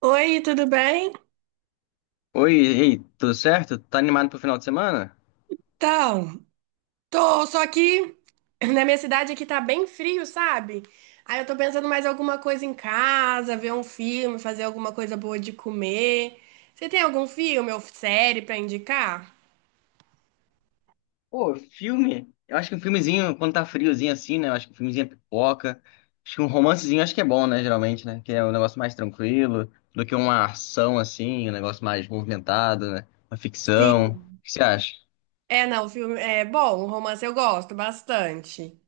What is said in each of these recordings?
Oi, tudo bem? Oi, ei, tudo certo? Tá animado pro final de semana? Então, tô só aqui. Na minha cidade aqui tá bem frio, sabe? Aí eu tô pensando mais alguma coisa em casa, ver um filme, fazer alguma coisa boa de comer. Você tem algum filme ou série pra indicar? Pô, filme? Eu acho que um filmezinho, quando tá friozinho assim, né? Eu acho que um filmezinho é pipoca. Acho que um romancezinho acho que é bom, né? Geralmente, né? Que é um negócio mais tranquilo do que uma ação assim, um negócio mais movimentado, né? Uma ficção. O Sim. que você acha? É, não, o filme é bom, o romance eu gosto bastante.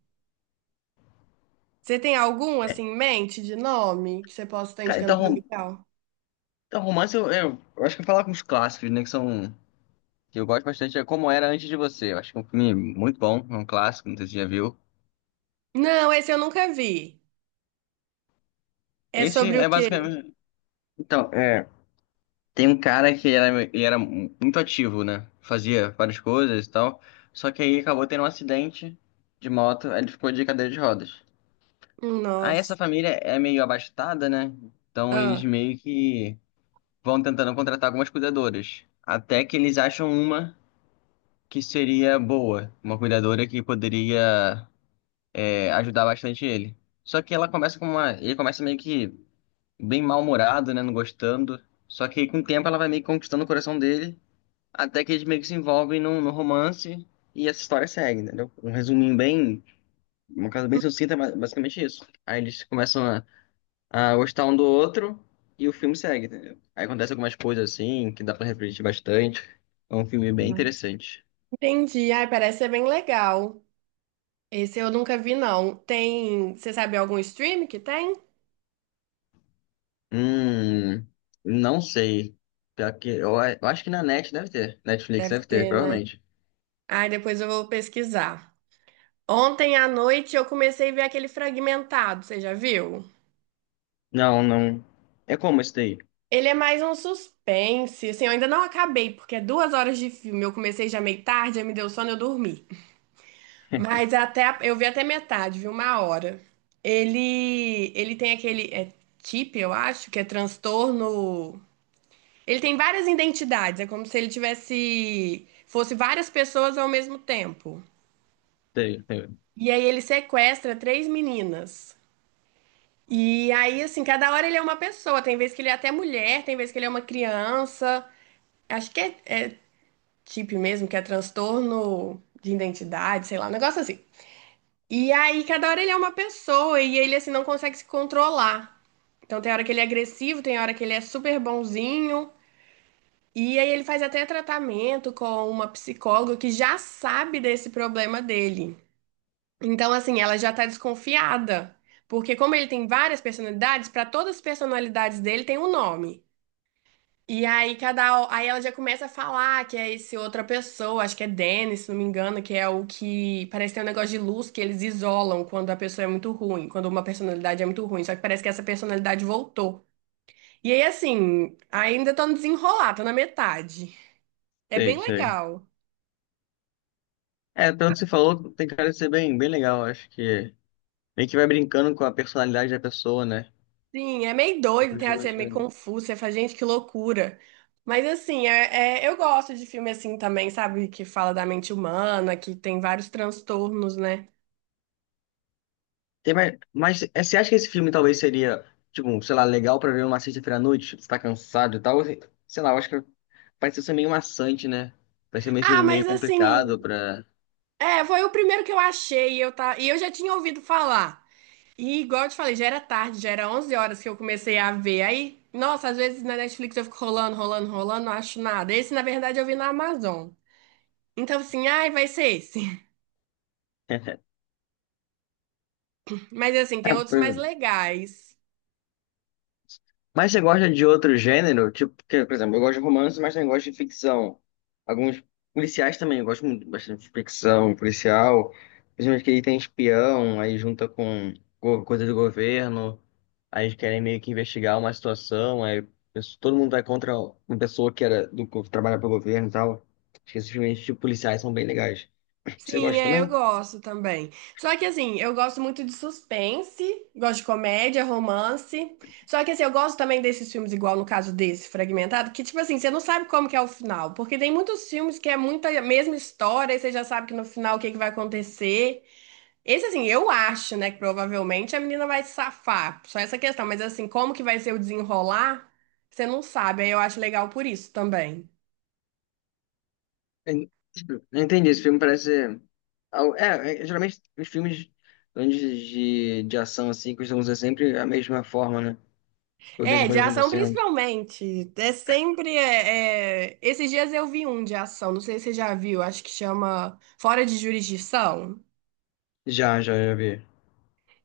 Você tem algum assim em mente de nome que você possa estar Cara, indicando então, pra legal? então romance eu acho que eu vou falar com os clássicos, né? Que são. Que eu gosto bastante, é Como Era Antes de Você. Eu acho que é um filme muito bom, é um clássico, não sei se você já viu. Não, esse eu nunca vi. É Esse sobre o é quê? basicamente. Então, é. Tem um cara que era, ele era muito ativo, né? Fazia várias coisas e tal. Só que aí acabou tendo um acidente de moto, aí ele ficou de cadeira de rodas. Aí Nossa. essa família é meio abastada, né? Então eles Ah, meio que vão tentando contratar algumas cuidadoras. Até que eles acham uma que seria boa, uma cuidadora que poderia ajudar bastante ele. Só que ela começa com uma. Ele começa meio que bem mal-humorado, né? Não gostando. Só que aí, com o tempo ela vai meio que conquistando o coração dele. Até que eles meio que se envolvem num romance e essa história segue, entendeu? Um resuminho bem, uma coisa bem sucinta, mas basicamente isso. Aí eles começam a gostar um do outro e o filme segue, entendeu? Aí acontece algumas coisas assim que dá pra refletir bastante. É um filme bem interessante. entendi. Ai, parece ser bem legal. Esse eu nunca vi, não. Tem. Você sabe algum stream que tem? Hum, não sei. Pior que, eu acho que na Net deve ter. Netflix Deve deve ter, ter, né? provavelmente. Ai, depois eu vou pesquisar. Ontem à noite eu comecei a ver aquele Fragmentado, você já viu? Não, não. É como esse daí? Ele é mais um suspense, assim, eu ainda não acabei, porque é duas horas de filme. Eu comecei já meio tarde, aí me deu sono, e eu dormi. Mas até, eu vi até metade, vi uma hora. Ele tem aquele, é TIP, eu acho, que é transtorno. Ele tem várias identidades, é como se ele tivesse, fosse várias pessoas ao mesmo tempo. Sei, sei, E aí ele sequestra três meninas. E aí, assim, cada hora ele é uma pessoa. Tem vez que ele é até mulher, tem vez que ele é uma criança. Acho que é, é TIP mesmo, que é transtorno de identidade, sei lá, um negócio assim. E aí, cada hora ele é uma pessoa e ele, assim, não consegue se controlar. Então, tem hora que ele é agressivo, tem hora que ele é super bonzinho. E aí ele faz até tratamento com uma psicóloga que já sabe desse problema dele. Então, assim, ela já tá desconfiada. Porque como ele tem várias personalidades, para todas as personalidades dele tem um nome. E aí cada aí ela já começa a falar que é esse outra pessoa, acho que é Dennis, se não me engano, que é o que parece ter um negócio de luz que eles isolam quando a pessoa é muito ruim, quando uma personalidade é muito ruim, só que parece que essa personalidade voltou. E aí assim, ainda tô no desenrolar, tô na metade. É sei, bem sei. legal. É, pelo que você falou, tem cara de ser bem, bem legal, acho que. Meio que vai brincando com a personalidade da pessoa, né? Sim, é meio doido, tem assim, é meio confuso, você fala, gente, que loucura. Mas assim, eu gosto de filme assim também, sabe? Que fala da mente humana, que tem vários transtornos, né? Tem mais... Mas é, você acha que esse filme talvez seria, tipo, sei lá, legal pra ver uma sexta-feira à noite? Você tá cansado e tal? Sei sei lá, eu acho que vai ser meio maçante, né? Vai ser Ah, meio mas assim, complicado pra. é, foi o primeiro que eu achei, e eu, tá, e eu já tinha ouvido falar. E igual eu te falei, já era tarde, já era 11 horas que eu comecei a ver. Aí, nossa, às vezes na Netflix eu fico rolando, rolando, rolando, não acho nada. Esse, na verdade, eu vi na Amazon. Então, assim, ai, vai ser esse. Mas assim, É, tem outros pois mais é. legais. Mas você gosta de outro gênero? Tipo, que, por exemplo, eu gosto de romance, mas também gosto de ficção. Alguns policiais também, eu gosto muito bastante de ficção policial. Principalmente que aí tem espião, aí junta com coisa do governo, aí eles querem meio que investigar uma situação, aí todo mundo vai contra uma pessoa que era que trabalha para o governo e tal. Acho que esses filmes de policiais são bem legais. Você Sim, gosta é, eu também? gosto também. Só que assim, eu gosto muito de suspense, gosto de comédia, romance. Só que assim, eu gosto também desses filmes, igual no caso desse, Fragmentado, que tipo assim, você não sabe como que é o final. Porque tem muitos filmes que é muita a mesma história, e você já sabe que no final o que que vai acontecer. Esse assim, eu acho, né, que provavelmente a menina vai se safar. Só essa questão, mas assim, como que vai ser o desenrolar, você não sabe. Aí eu acho legal por isso também. en- Entendi, esse filme parece. É, é, geralmente os filmes grandes de ação assim costumam ser sempre a mesma forma, né? A É, mesma de coisa ação acontecendo. principalmente. É sempre. Esses dias eu vi um de ação, não sei se você já viu, acho que chama Fora de Jurisdição. Já, já, já vi.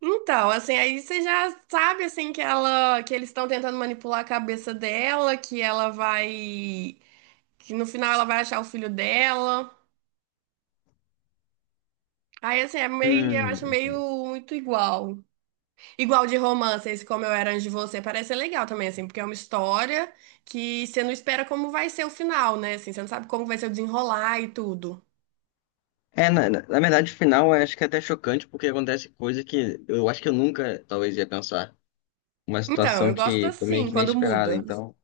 Então, assim, aí você já sabe assim que ela, que eles estão tentando manipular a cabeça dela, que ela vai, que no final ela vai achar o filho dela. Aí assim, é meio, eu acho Hum. meio muito igual. Igual de romance, esse Como Eu Era Antes de Você, parece ser legal também, assim, porque é uma história que você não espera como vai ser o final, né? Assim, você não sabe como vai ser o desenrolar e tudo. É, na verdade, o final eu acho que é até chocante, porque acontece coisa que eu acho que eu nunca talvez ia pensar. Uma Então, situação eu gosto que foi meio assim, que quando inesperada, muda. então.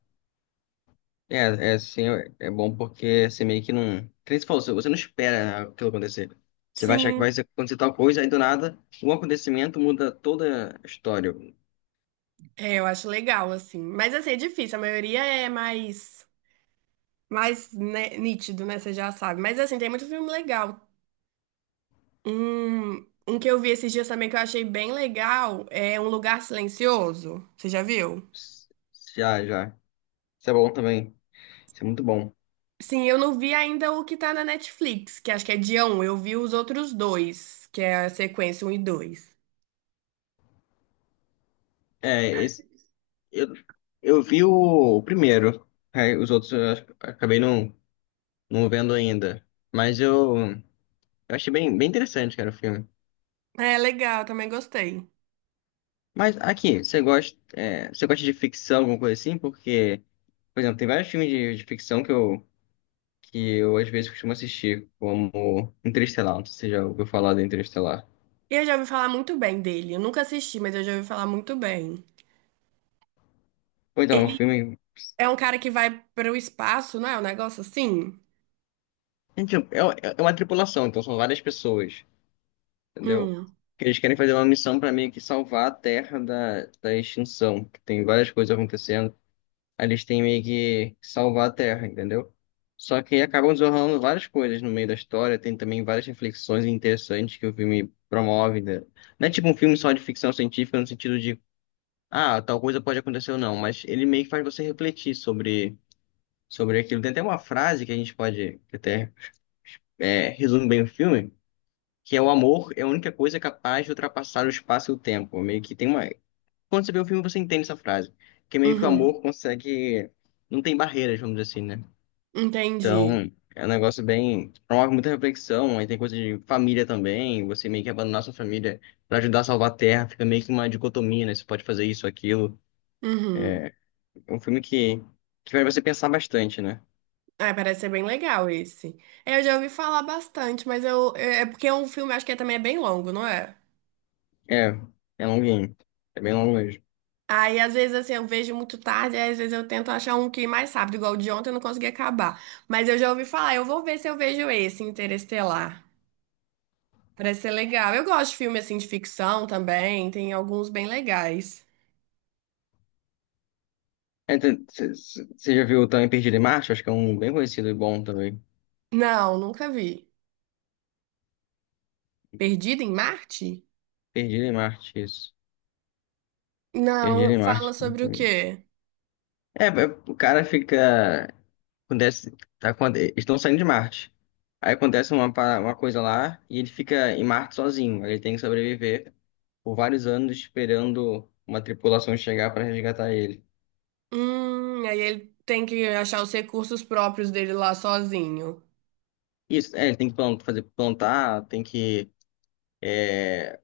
É, é sim, é bom porque você meio que não. Que nem você falou, você não espera aquilo acontecer. Você vai achar que Sim, vai acontecer tal coisa, aí do nada, um acontecimento muda toda a história. é, eu acho legal, assim. Mas, assim, é difícil, a maioria é mais, mais né, nítido, né? Você já sabe. Mas, assim, tem muito filme legal. Um que eu vi esses dias também que eu achei bem legal é Um Lugar Silencioso. Você já viu? S- Já, já. Isso é bom também. Isso é muito bom. Sim, eu não vi ainda o que tá na Netflix, que acho que é dia um. Eu vi os outros dois, que é a sequência um e dois. É, esse, eu, eu vi o primeiro. Aí os outros eu acabei não vendo ainda. Mas eu achei bem, bem interessante, cara, o filme. É legal, também gostei. Mas aqui, você gosta, é, você gosta de ficção, alguma coisa assim? Porque, por exemplo, tem vários filmes de ficção que eu às vezes costumo assistir, como Interestelar, não sei se você já ouviu falar de Interestelar. E eu já ouvi falar muito bem dele. Eu nunca assisti, mas eu já ouvi falar muito bem. Ou então, é um Ele filme. é um cara que vai para o espaço, não é? Um negócio assim? Gente, é, é uma tripulação, então são várias pessoas, entendeu? Hum, Que eles querem fazer uma missão para meio que salvar a Terra da extinção, que tem várias coisas acontecendo. Aí eles têm meio que salvar a Terra, entendeu? Só que acabam desenrolando várias coisas no meio da história, tem também várias reflexões interessantes que o filme promove. Né? Não é tipo um filme só de ficção científica no sentido de, ah, tal coisa pode acontecer ou não, mas ele meio que faz você refletir sobre, sobre aquilo. Tem até uma frase que a gente pode, que até resume bem o filme, que é o amor é a única coisa capaz de ultrapassar o espaço e o tempo. Meio que tem uma... Quando você vê o filme, você entende essa frase, que meio que o uhum, amor consegue... Não tem barreiras, vamos dizer assim, né? entendi. Então, é um negócio bem. Promove muita reflexão, aí tem coisa de família também, você meio que abandonar sua família pra ajudar a salvar a Terra, fica meio que uma dicotomia, né? Você pode fazer isso, aquilo. Uhum. É um filme que faz você pensar bastante, né? Ah, parece ser bem legal esse. É, eu já ouvi falar bastante, mas eu, porque é um filme, acho que também é bem longo, não é? É, é longuinho. É bem longo mesmo. Aí, às vezes, assim, eu vejo muito tarde, aí, às vezes eu tento achar um que é mais rápido, igual o de ontem eu não consegui acabar. Mas eu já ouvi falar, eu vou ver se eu vejo esse, Interestelar. Parece ser legal. Eu gosto de filme, assim, de ficção também, tem alguns bem legais. É, então, Você já viu também Perdido em Marte? Acho que é um bem conhecido e bom também. Não, nunca vi. Perdido em Marte? Perdido em Marte, isso. Perdido em Não, fala Marte. sobre o quê? É, é, o cara fica. Acontece, tá, eles estão saindo de Marte. Aí acontece uma coisa lá e ele fica em Marte sozinho. Ele tem que sobreviver por vários anos esperando uma tripulação chegar para resgatar ele. Aí ele tem que achar os recursos próprios dele lá sozinho. Isso, é, ele tem que fazer plantar, tem que é,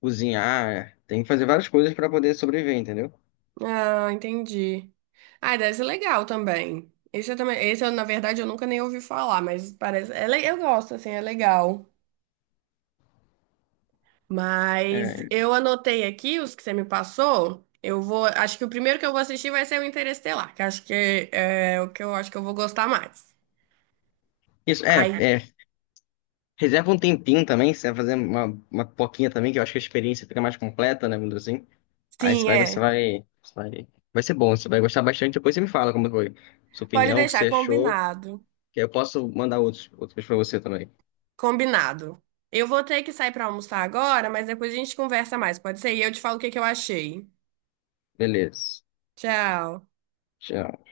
cozinhar, tem que fazer várias coisas para poder sobreviver, entendeu? Ah, entendi. Ah, deve ser legal também. Esse eu também, esse eu, na verdade, eu nunca nem ouvi falar, mas parece, eu gosto, assim, é legal. Mas É, eu anotei aqui os que você me passou. Eu vou, acho que o primeiro que eu vou assistir vai ser o Interestelar, que acho que é o que eu acho que eu vou gostar mais. isso, é, Aí, é. Reserva um tempinho também, se você vai fazer uma poquinha também, que eu acho que a experiência fica mais completa, né, vamos dizer assim. Aí você sim, vai, você é. vai, você vai, vai ser bom, você vai gostar bastante. Depois você me fala como foi sua Pode opinião, o que você deixar achou, combinado. que aí eu posso mandar outros, outros para você também. Combinado. Eu vou ter que sair para almoçar agora, mas depois a gente conversa mais, pode ser? E eu te falo o que que eu achei. Beleza. Tchau. Tchau.